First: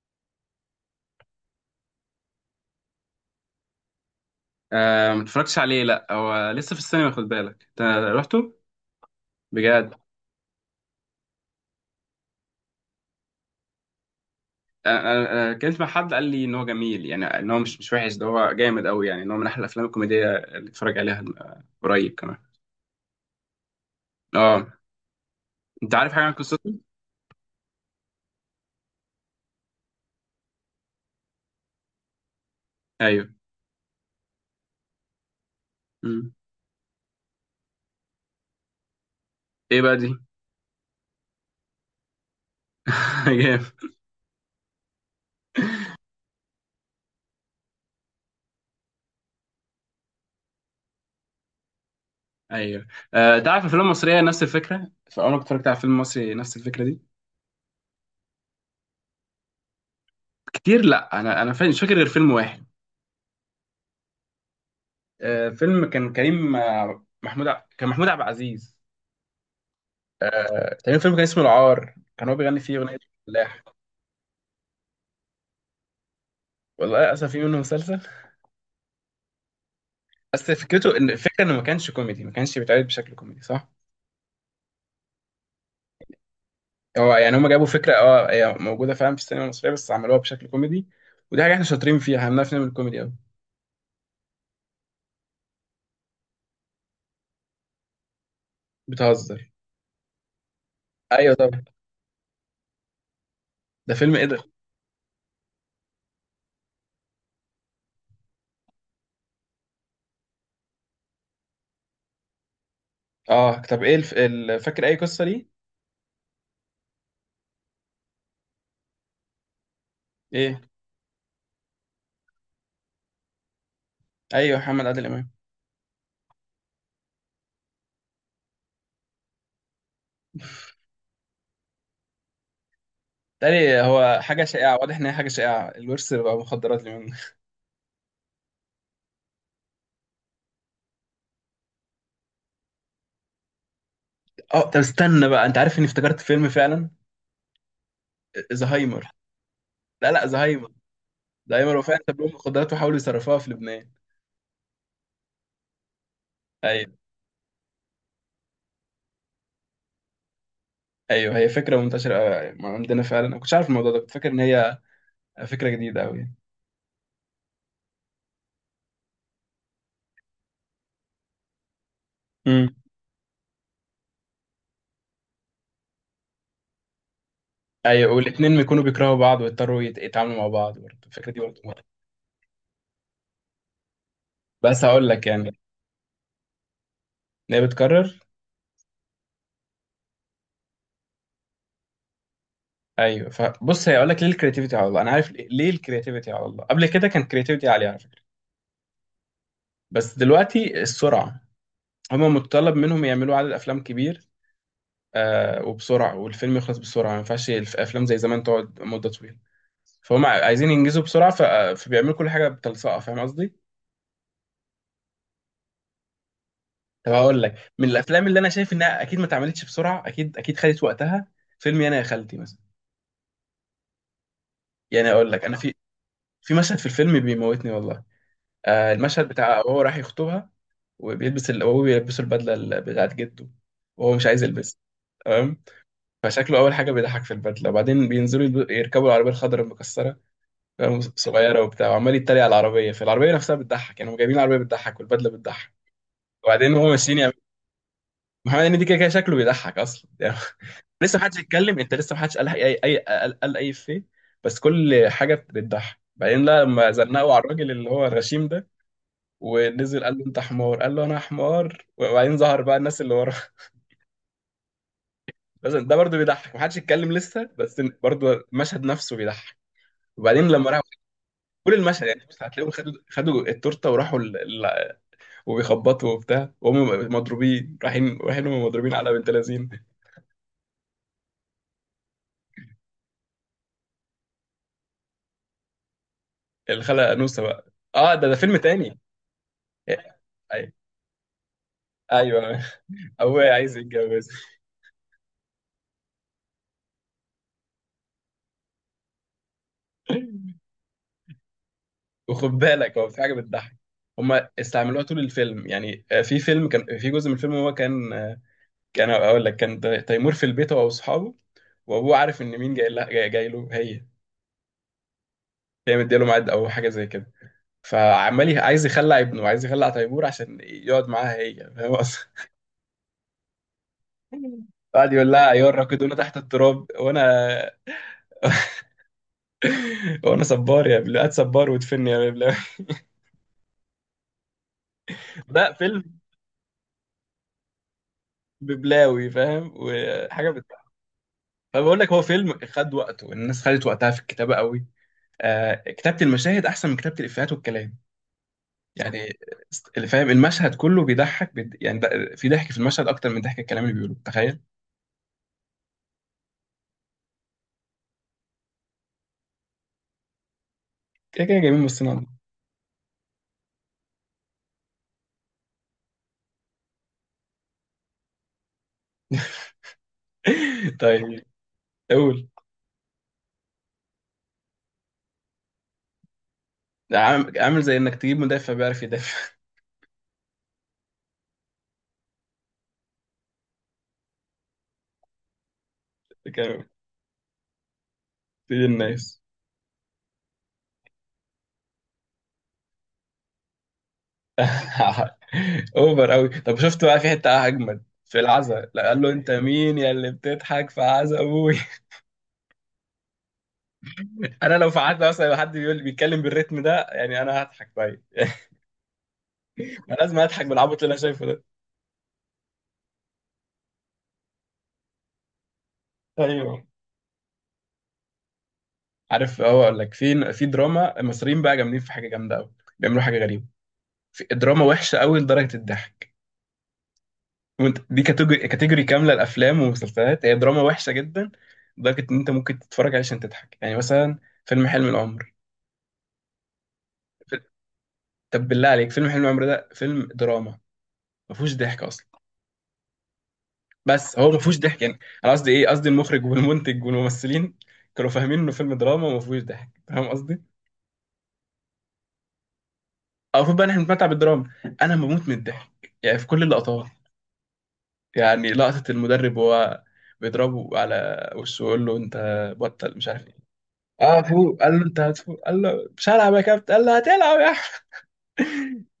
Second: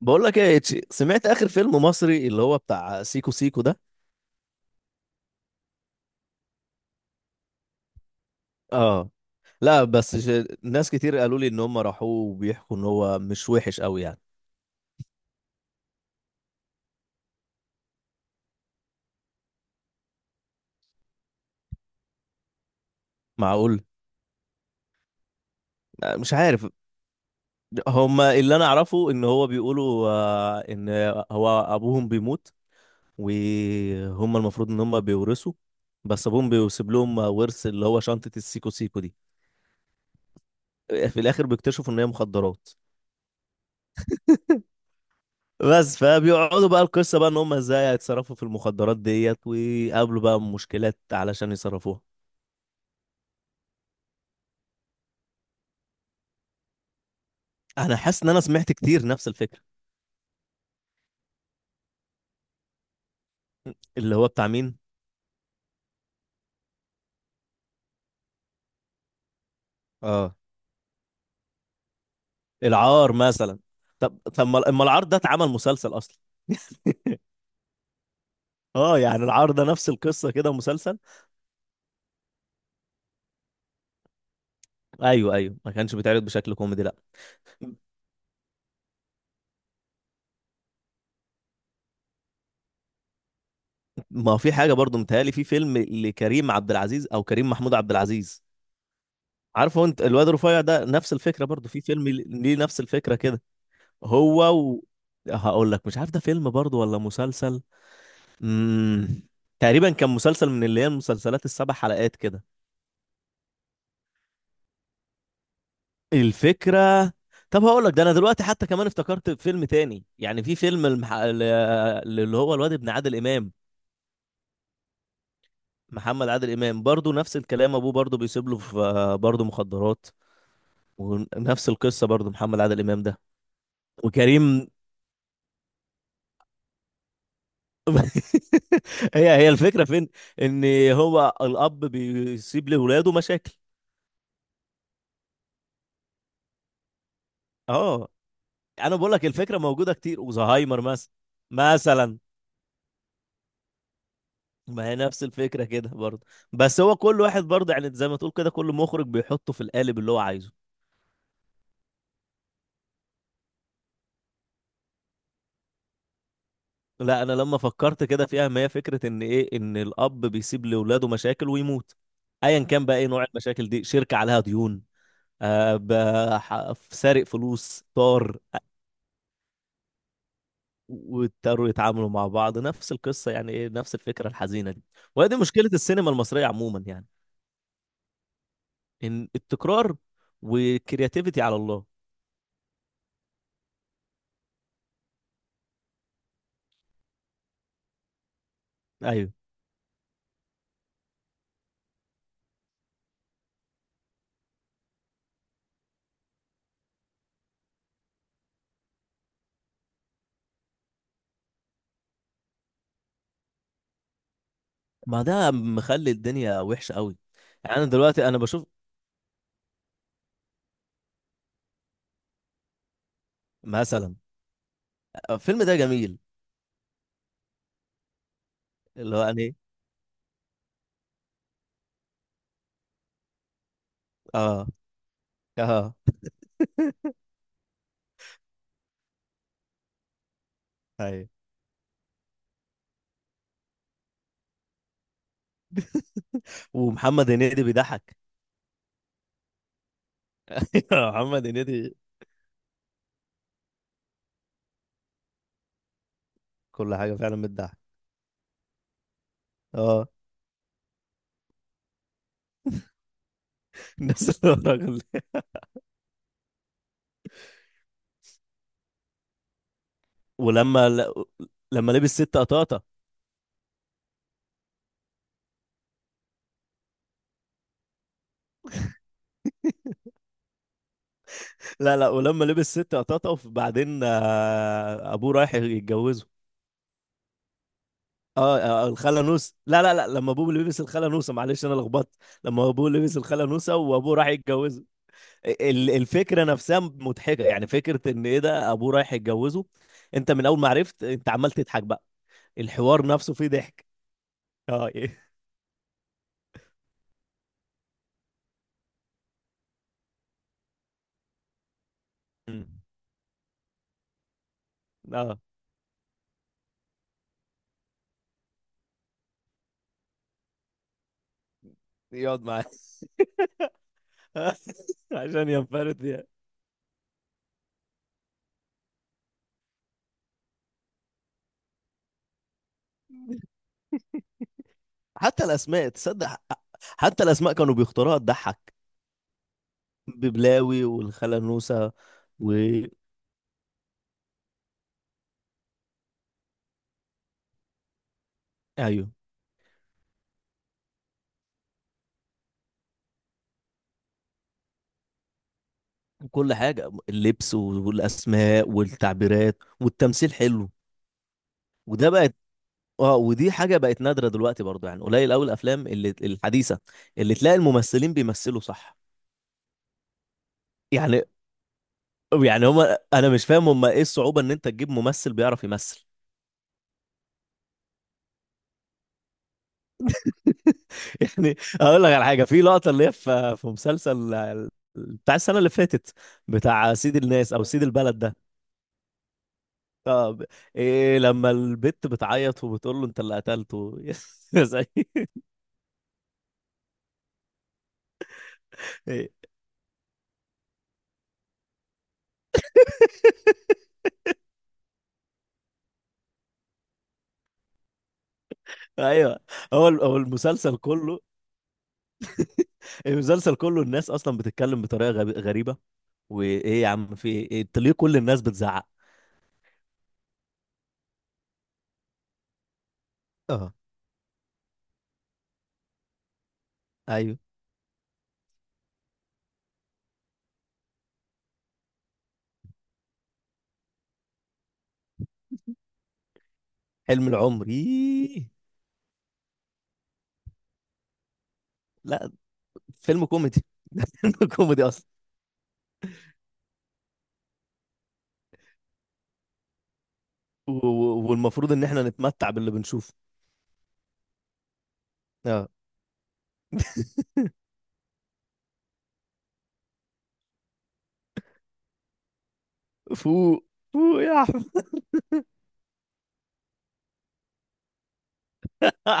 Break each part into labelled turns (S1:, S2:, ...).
S1: بقول لك ايه يا إتشي، سمعت اخر فيلم مصري اللي هو بتاع سيكو سيكو ده؟
S2: آه، ما اتفرجتش عليه. لا هو لسه في السينما، خد بالك انت. رحته
S1: اه. لا
S2: بجد.
S1: بس ناس كتير قالوا لي ان هم راحوه وبيحكوا ان هو مش وحش قوي يعني.
S2: انا انا أنا اتكلمت مع حد قال لي ان هو جميل، يعني ان هو مش وحش، ده هو جامد قوي. يعني ان هو من احلى الافلام الكوميديه اللي اتفرج عليها. قريب كمان.
S1: معقول؟
S2: اه، انت عارف حاجه عن
S1: مش
S2: قصته؟
S1: عارف. هم اللي انا اعرفه ان هو بيقولوا، ان هو ابوهم بيموت
S2: ايوه.
S1: وهم المفروض ان هم بيورثوا. بس
S2: مم.
S1: ابوهم بيسيب لهم ورث اللي هو شنطة السيكو سيكو دي.
S2: ايه بقى دي؟
S1: في الاخر بيكتشفوا ان هي مخدرات.
S2: جامد.
S1: بس فبيقعدوا بقى القصه بقى ان هم ازاي هيتصرفوا في المخدرات ديت ويقابلوا بقى مشكلات علشان يصرفوها.
S2: ايوه. انت عارف الافلام المصريه نفس الفكره؟ فعمرك اتفرجت على فيلم مصري نفس الفكره دي؟
S1: انا حاسس ان انا سمعت كتير نفس الفكره.
S2: كتير، لا مش فاكر غير فيلم واحد.
S1: اللي هو بتاع مين؟
S2: فيلم كان كريم، كان محمود عبد العزيز.
S1: اه.
S2: تقريبا فيلم كان اسمه العار، كان هو بيغني فيه اغنيه
S1: العار مثلا.
S2: الفلاح.
S1: طب طب ما أما العار ده اتعمل مسلسل اصلا.
S2: والله اسف، في منه مسلسل.
S1: اه، يعني العار ده نفس القصه
S2: بس
S1: كده
S2: فكرته
S1: مسلسل.
S2: ان الفكره انه ما كانش كوميدي، ما كانش بيتعرض بشكل كوميدي، صح.
S1: ايوه، ايوه، ما كانش بيتعرض بشكل كوميدي لا.
S2: هو يعني هم جابوا فكره، اه هي موجوده فعلا في السينما المصريه، بس عملوها بشكل كوميدي. ودي حاجه احنا شاطرين فيها، احنا بنعرف نعمل كوميدي قوي.
S1: ما هو في حاجه برضو متهيألي في فيلم لكريم عبد العزيز او كريم محمود عبد العزيز.
S2: بتهزر؟
S1: عارفه انت الواد رفيع ده نفس
S2: ايوه
S1: الفكره
S2: طبعا.
S1: برضو، في فيلم ليه نفس الفكره كده.
S2: ده فيلم ايه ده؟
S1: هو و... هقول لك مش عارف ده فيلم برضو ولا مسلسل. امم تقريبا كان مسلسل من اللي هي المسلسلات السبع حلقات كده.
S2: اه طب ايه فاكر اي قصه ليه؟
S1: الفكرة. طب هقول لك، ده انا دلوقتي حتى كمان افتكرت فيلم تاني، يعني في
S2: ايه.
S1: فيلم اللي هو الواد ابن عادل امام.
S2: ايوه محمد عادل امام.
S1: محمد عادل امام برضو نفس الكلام، ابوه برضو بيسيب له في برضو مخدرات. ونفس القصة برضو محمد عادل امام ده.
S2: تاني، هو حاجه
S1: وكريم.
S2: شائعه، واضح ان هي حاجه شائعه، الورث بقى مخدرات اليومين دول.
S1: هي هي الفكرة فين؟ ان هو الاب بيسيب لاولاده مشاكل.
S2: اه، طب استنى بقى، انت عارف اني افتكرت فيلم فعلا.
S1: اه. انا
S2: زهايمر.
S1: بقول لك الفكره موجوده
S2: لا
S1: كتير،
S2: لا، زهايمر.
S1: وزهايمر مثلا.
S2: زهايمر وفعلا
S1: مثلا.
S2: ساب لهم القدرات وحاولوا يصرفوها في لبنان.
S1: ما هي نفس الفكره كده برضه. بس
S2: ايوه
S1: هو كل واحد برضه يعني زي ما تقول كده كل مخرج بيحطه في القالب اللي هو عايزه.
S2: ايوه، هي فكره منتشره أوي يعني ما عندنا فعلا، انا كنتش عارف الموضوع ده، كنت فاكر ان هي فكره جديده قوي.
S1: لا انا لما فكرت كده فيها ما هي فكره ان ايه، ان الاب بيسيب لاولاده مشاكل ويموت. ايا
S2: امم
S1: كان بقى ايه نوع المشاكل دي، شركه عليها ديون. سارق فلوس
S2: ايوه.
S1: طار.
S2: والاثنين بيكونوا بيكرهوا بعض ويضطروا يتعاملوا مع بعض برضه، الفكره دي برضه
S1: واضطروا
S2: مرة.
S1: يتعاملوا مع بعض، نفس القصه يعني، ايه نفس الفكره الحزينه دي.
S2: بس هقول لك
S1: وهي دي
S2: يعني
S1: مشكله السينما المصريه عموما يعني.
S2: ان هي بتكرر.
S1: ان التكرار. والكرياتيفيتي على الله.
S2: ايوه، فبص هي اقول لك ليه الكرياتيفيتي على الله. انا عارف ليه ليه الكرياتيفيتي على الله. قبل كده كان كرياتيفيتي عاليه على فكره،
S1: ايوه.
S2: بس دلوقتي السرعه. هما متطلب منهم يعملوا عدد افلام كبير، وبسرعه، والفيلم يخلص بسرعه، ما ينفعش الافلام زي زمان تقعد مده طويله. فهم عايزين ينجزوا بسرعه، فبيعملوا كل حاجه بتلصقه، فاهم قصدي؟
S1: ما ده مخلي الدنيا وحشه
S2: طب
S1: قوي.
S2: هقول لك،
S1: يعني انا
S2: من الافلام
S1: دلوقتي
S2: اللي
S1: انا
S2: انا
S1: بشوف.
S2: شايف انها اكيد ما اتعملتش بسرعه، اكيد اكيد خدت وقتها، فيلم انا يا خالتي مثلا.
S1: مثلا.
S2: يعني اقول لك، انا
S1: الفيلم
S2: في
S1: ده جميل.
S2: في مشهد في الفيلم بيموتني والله.
S1: اللي هو
S2: المشهد
S1: يعني.
S2: بتاع وهو راح يخطبها، وهو بيلبسه البدله بتاعت جده وهو مش عايز
S1: اه.
S2: يلبسها. تمام.
S1: اه.
S2: فشكله اول حاجه بيضحك في البدله، وبعدين بينزلوا يركبوا العربيه الخضراء المكسره، فاهم؟
S1: ايوه.
S2: صغيره وبتاع، وعمال يتريق على العربيه، فالعربيه نفسها بتضحك، يعني هم جايبين العربيه بتضحك والبدله بتضحك. وبعدين هو
S1: ومحمد
S2: ماشيين.
S1: هنيدي بيضحك.
S2: محمد هنيدي كده كده شكله بيضحك اصلا يعني. لسه محدش
S1: محمد
S2: يتكلم، انت
S1: هنيدي.
S2: لسه محدش قال اي اي قال قال اي فيه. بس كل حاجه بتضحك. بعدين لا لما
S1: كل حاجه
S2: زنقوا
S1: فعلا
S2: على الراجل
S1: بتضحك.
S2: اللي هو الغشيم ده ونزل،
S1: اه.
S2: قال له انت حمار، قال له انا حمار، وبعدين ظهر بقى الناس اللي وراه.
S1: الناس اللي هو الراجل ده.
S2: بس ده برضه بيضحك، محدش يتكلم لسه، بس برضه المشهد نفسه بيضحك. وبعدين لما راحوا،
S1: ولما ل...
S2: كل
S1: لما
S2: المشهد
S1: لبس
S2: يعني،
S1: ست
S2: بس هتلاقيهم
S1: قطاطه.
S2: خدوا التورته وراحوا ال... وبيخبطوا وبتاع، وهم مضروبين، رايحين هم مضروبين على بنت لذين.
S1: لا لا، ولما لبس ست قطاطه وبعدين ابوه رايح يتجوزه.
S2: الخالة انوسه بقى، اه ده ده
S1: اه.
S2: فيلم تاني.
S1: الخاله نوسه. لا لا لا، لما ابوه
S2: أي-
S1: لبس الخاله نوسه، معلش انا لخبطت.
S2: ايوه.
S1: لما ابوه لبس الخاله
S2: ابويا عايز
S1: نوسه وابوه راح
S2: يتجوز.
S1: يتجوزه. الفكره نفسها مضحكه، يعني فكره ان ايه، ده ابوه رايح يتجوزه. انت من اول ما عرفت انت عمال تضحك بقى.
S2: وخد بالك
S1: الحوار
S2: هو في حاجه
S1: نفسه فيه
S2: بتضحك،
S1: ضحك.
S2: هما
S1: اه.
S2: استعملوها طول
S1: إيه.
S2: الفيلم يعني. في فيلم كان في جزء من الفيلم هو كان، كان اقول لك كان تيمور في البيت هو واصحابه، وابوه عارف ان
S1: مم.
S2: مين جاي لها جاي له هي.
S1: اه.
S2: هي مديله ميعاد او حاجه زي كده. فعمال عايز يخلع ابنه، عايز يخلع تيمور عشان يقعد معاها هي، فاهم قصدي؟
S1: يقعد معاه.
S2: قعد يقول
S1: عشان
S2: لها يا
S1: ينفرد
S2: راكدونا
S1: يعني.
S2: تحت التراب وانا، وانا صبار يا بلاد، صبار وادفني يا بلاد.
S1: حتى
S2: ده
S1: الاسماء
S2: فيلم
S1: تصدق. حتى الاسماء كانوا بيختاروها تضحك.
S2: ببلاوي فاهم،
S1: ببلاوي والخاله نوسه.
S2: فبقول لك هو
S1: و.
S2: فيلم خد وقته، الناس خدت وقتها في الكتابه قوي. كتابه المشاهد احسن من كتابه الافيهات والكلام
S1: ايوه.
S2: يعني. اللي فاهم المشهد كله بيضحك يعني في ضحك في المشهد اكتر من ضحك الكلام اللي بيقوله، تخيل.
S1: كل حاجة اللبس والأسماء والتعبيرات والتمثيل حلو.
S2: كده كده جايبين من
S1: وده
S2: الصناعه.
S1: بقت. اه، ودي حاجة بقت نادرة دلوقتي برضو، يعني قليل أوي الأفلام اللي الحديثة اللي تلاقي الممثلين بيمثلوا صح.
S2: دي.
S1: يعني.
S2: طيب، قول.
S1: يعني هما أنا مش فاهم، هما إيه الصعوبة إن أنت تجيب ممثل بيعرف يمثل.
S2: عامل زي انك تجيب مدافع بيعرف يدافع.
S1: يعني. أقول لك على حاجة في لقطة اللي هي في مسلسل بتاع السنة اللي فاتت،
S2: كمان.
S1: بتاع سيد الناس أو سيد البلد ده.
S2: تجيب الناس.
S1: طب. إيه لما البت بتعيط وبتقول له أنت اللي قتلته؟ يا زعيم.
S2: اوفر قوي. طب شفت بقى في حته اجمد في العزا، لا قال له انت مين يا اللي بتضحك في عزا ابوي. انا لو في عدى مثلا، لو حد بيقول بيتكلم بالريتم ده يعني انا هضحك، طيب.
S1: ايوه.
S2: انا
S1: هو
S2: لازم اضحك
S1: المسلسل
S2: بالعبط اللي
S1: كله.
S2: انا شايفه ده.
S1: المسلسل كله الناس اصلا بتتكلم بطريقه غريبه.
S2: ايوه.
S1: وايه يا عم، في ايه، إنت ليه كل الناس بتزعق.
S2: عارف، هو اقول لك، في في دراما المصريين بقى جامدين في حاجه جامده قوي، بيعملوا حاجه غريبه.
S1: اه.
S2: في دراما وحشه قوي لدرجه الضحك،
S1: ايوه.
S2: وانت دي كاتيجوري كاتيجوري كامله، الافلام والمسلسلات هي دراما وحشه جدا، لدرجه ان انت ممكن تتفرج عليه عشان تضحك. يعني مثلا فيلم حلم العمر.
S1: حلم
S2: ف-
S1: العمر إيه.
S2: طب بالله عليك، فيلم حلم العمر ده فيلم دراما، ما فيهوش ضحك اصلا.
S1: لا. فيلم كوميدي. ده فيلم
S2: بس هو ما فيهوش
S1: كوميدي
S2: ضحك،
S1: اصلا.
S2: يعني انا قصدي ايه، قصدي المخرج والمنتج والممثلين كانوا فاهمين انه فيلم دراما، وما فيهوش ضحك، فاهم قصدي.
S1: والمفروض ان احنا نتمتع باللي بنشوفه.
S2: أو المفروض بقى احنا بنتمتع بالدراما. انا بموت من
S1: اه.
S2: الضحك يعني في كل اللقطات. يعني لقطة المدرب وهو بيضربه على وشه ويقول له انت بطل مش عارف ايه.
S1: فوق. فوق
S2: اه
S1: يا
S2: فوق،
S1: احمد.
S2: قال له انت هتفوق، قال له مش هلعب يا كابتن، قال له هتلعب يا احمد.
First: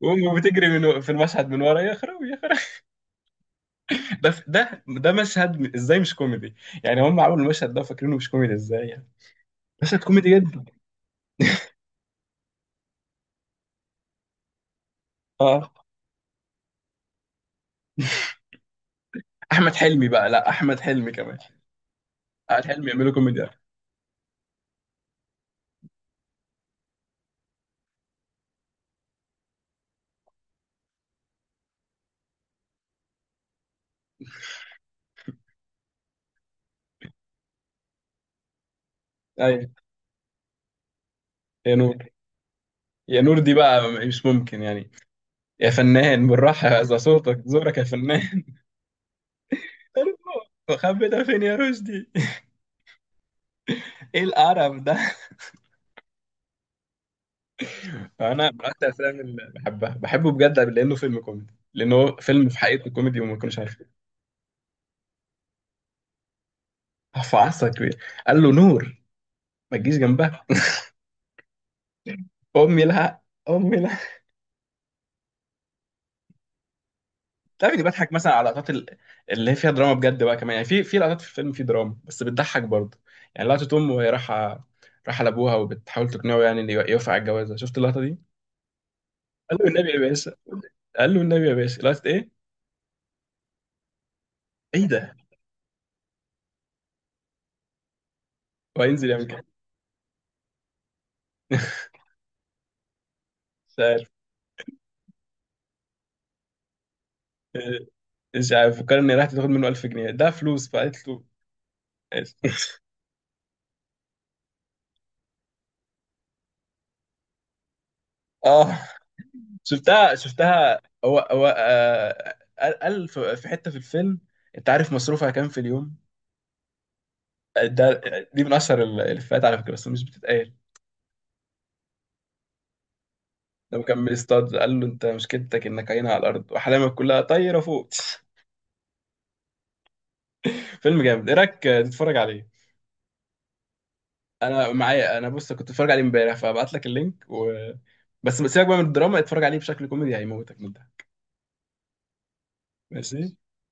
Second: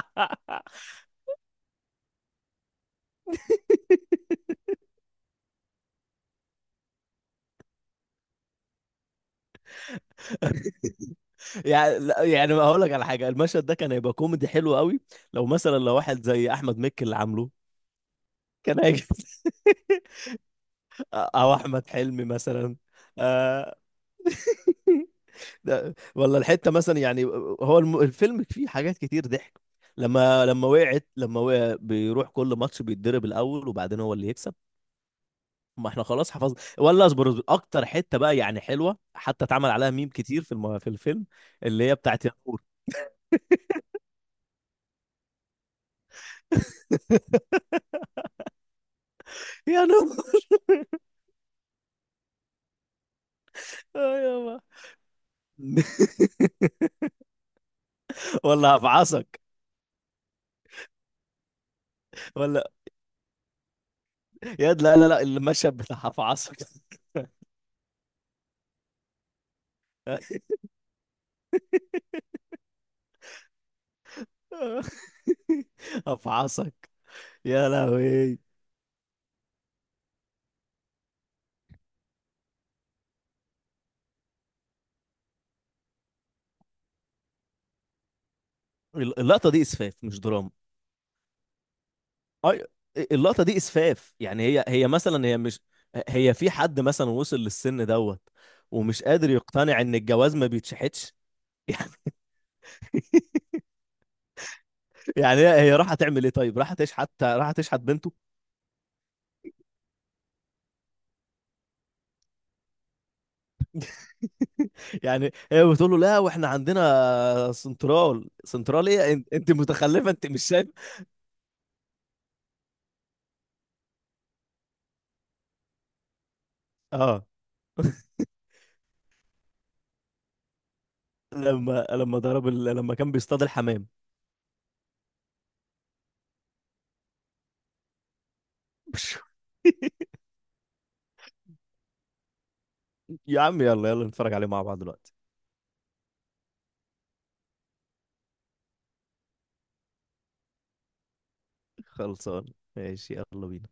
S2: وامه بتجري من في المشهد من ورا، يا خرابي يا خرابي. ده ده ده مشهد ازاي مش كوميدي؟ يعني هم عملوا المشهد ده فاكرينه مش كوميدي ازاي يعني؟ مشهد كوميدي جدا.
S1: يعني لا، يعني هقول لك على حاجه، المشهد ده كان هيبقى كوميدي حلو قوي لو
S2: اه
S1: مثلا لو واحد زي احمد مكي اللي عامله. كان هيجي.
S2: احمد حلمي بقى، لا احمد حلمي كمان.
S1: او احمد حلمي
S2: احمد
S1: مثلا.
S2: حلمي يعملوا كوميديا.
S1: آه، ده ولا الحته مثلا يعني. الفيلم فيه حاجات كتير ضحك. لما وقع بيروح كل ماتش بيتضرب الاول وبعدين هو اللي يكسب. ما احنا خلاص حفظنا. ولا اصبر اصبر اكتر حته بقى يعني حلوه، حتى
S2: ايوه.
S1: اتعمل عليها ميم كتير في الفيلم.
S2: يا
S1: اللي هي
S2: نور.
S1: بتاعت يا نور.
S2: يا نور دي بقى مش ممكن يعني. يا فنان بالراحه، ذا صوتك زورك يا فنان.
S1: يا نور.
S2: مخبي ده فين يا رشدي.
S1: آه
S2: ايه
S1: يابا.
S2: القرف ده. انا من
S1: ولا
S2: اكتر الافلام
S1: هفعصك.
S2: اللي بحبها، بحبه بجد لانه فيلم كوميدي، لانه هو فيلم في
S1: ولا.
S2: حقيقته كوميدي وما كناش عارفين.
S1: يا لا لا لا، المشهد بتاع هفعصك.
S2: في عصا كبير، قال له نور ما تجيش جنبها. امي لها، امي لها.
S1: افعصك. يا
S2: تعرف اني بضحك مثلا
S1: لهوي.
S2: على لقطات اللي هي فيها دراما بجد بقى كمان، يعني في في لقطات في الفيلم في دراما بس بتضحك برضه. يعني لقطة أم وهي رايحة، رايحة لأبوها وبتحاول تقنعه يعني إن يوافق على الجوازة، شفت اللقطة دي؟
S1: اللقطه
S2: قال
S1: دي
S2: له النبي
S1: اسفاف
S2: يا
S1: مش
S2: باشا.
S1: دراما.
S2: قال له النبي يا باشا، لقطة إيه؟
S1: اي. اللقطه دي اسفاف، يعني هي
S2: إيه
S1: هي
S2: ده؟
S1: مثلا هي مش. هي في حد مثلا وصل للسن دوت ومش
S2: وهينزل يعمل
S1: قادر
S2: كده.
S1: يقتنع ان الجواز ما بيتشحتش. يعني.
S2: مش عارف.
S1: يعني هي هي راح تعمل ايه، طيب راح تشحت راح تشحت
S2: إيه،
S1: بنته.
S2: مش عارف، فكر إن راحت تاخد منه 1000 جنيه ده فلوس، فقالت له ماشي.
S1: يعني. هي بتقول له لا واحنا عندنا سنترال،
S2: آه
S1: سنترال ايه، أنت متخلفه
S2: شفتها
S1: انت مش شايف.
S2: شفتها، هو هو قال قال في في حتة في الفيلم، أنت عارف مصروفها كام في اليوم؟
S1: اه.
S2: ده دي من اشهر الافيهات على فكره، بس مش بتتقال.
S1: لما ضرب لما كان بيصطاد
S2: لما
S1: الحمام.
S2: كان بيصطاد، قال له انت مشكلتك انك عينها على الارض واحلامك كلها طايره فوق. فيلم جامد، ايه رايك تتفرج عليه؟
S1: يا عم يلا يلا نتفرج عليه مع
S2: انا
S1: بعض دلوقتي.
S2: معايا، انا بص كنت بتفرج عليه امبارح، فابعت لك اللينك بس سيبك بقى من الدراما، اتفرج عليه بشكل كوميدي هيموتك من ده.
S1: خلصان. ماشي
S2: ماشي.
S1: يلا بينا.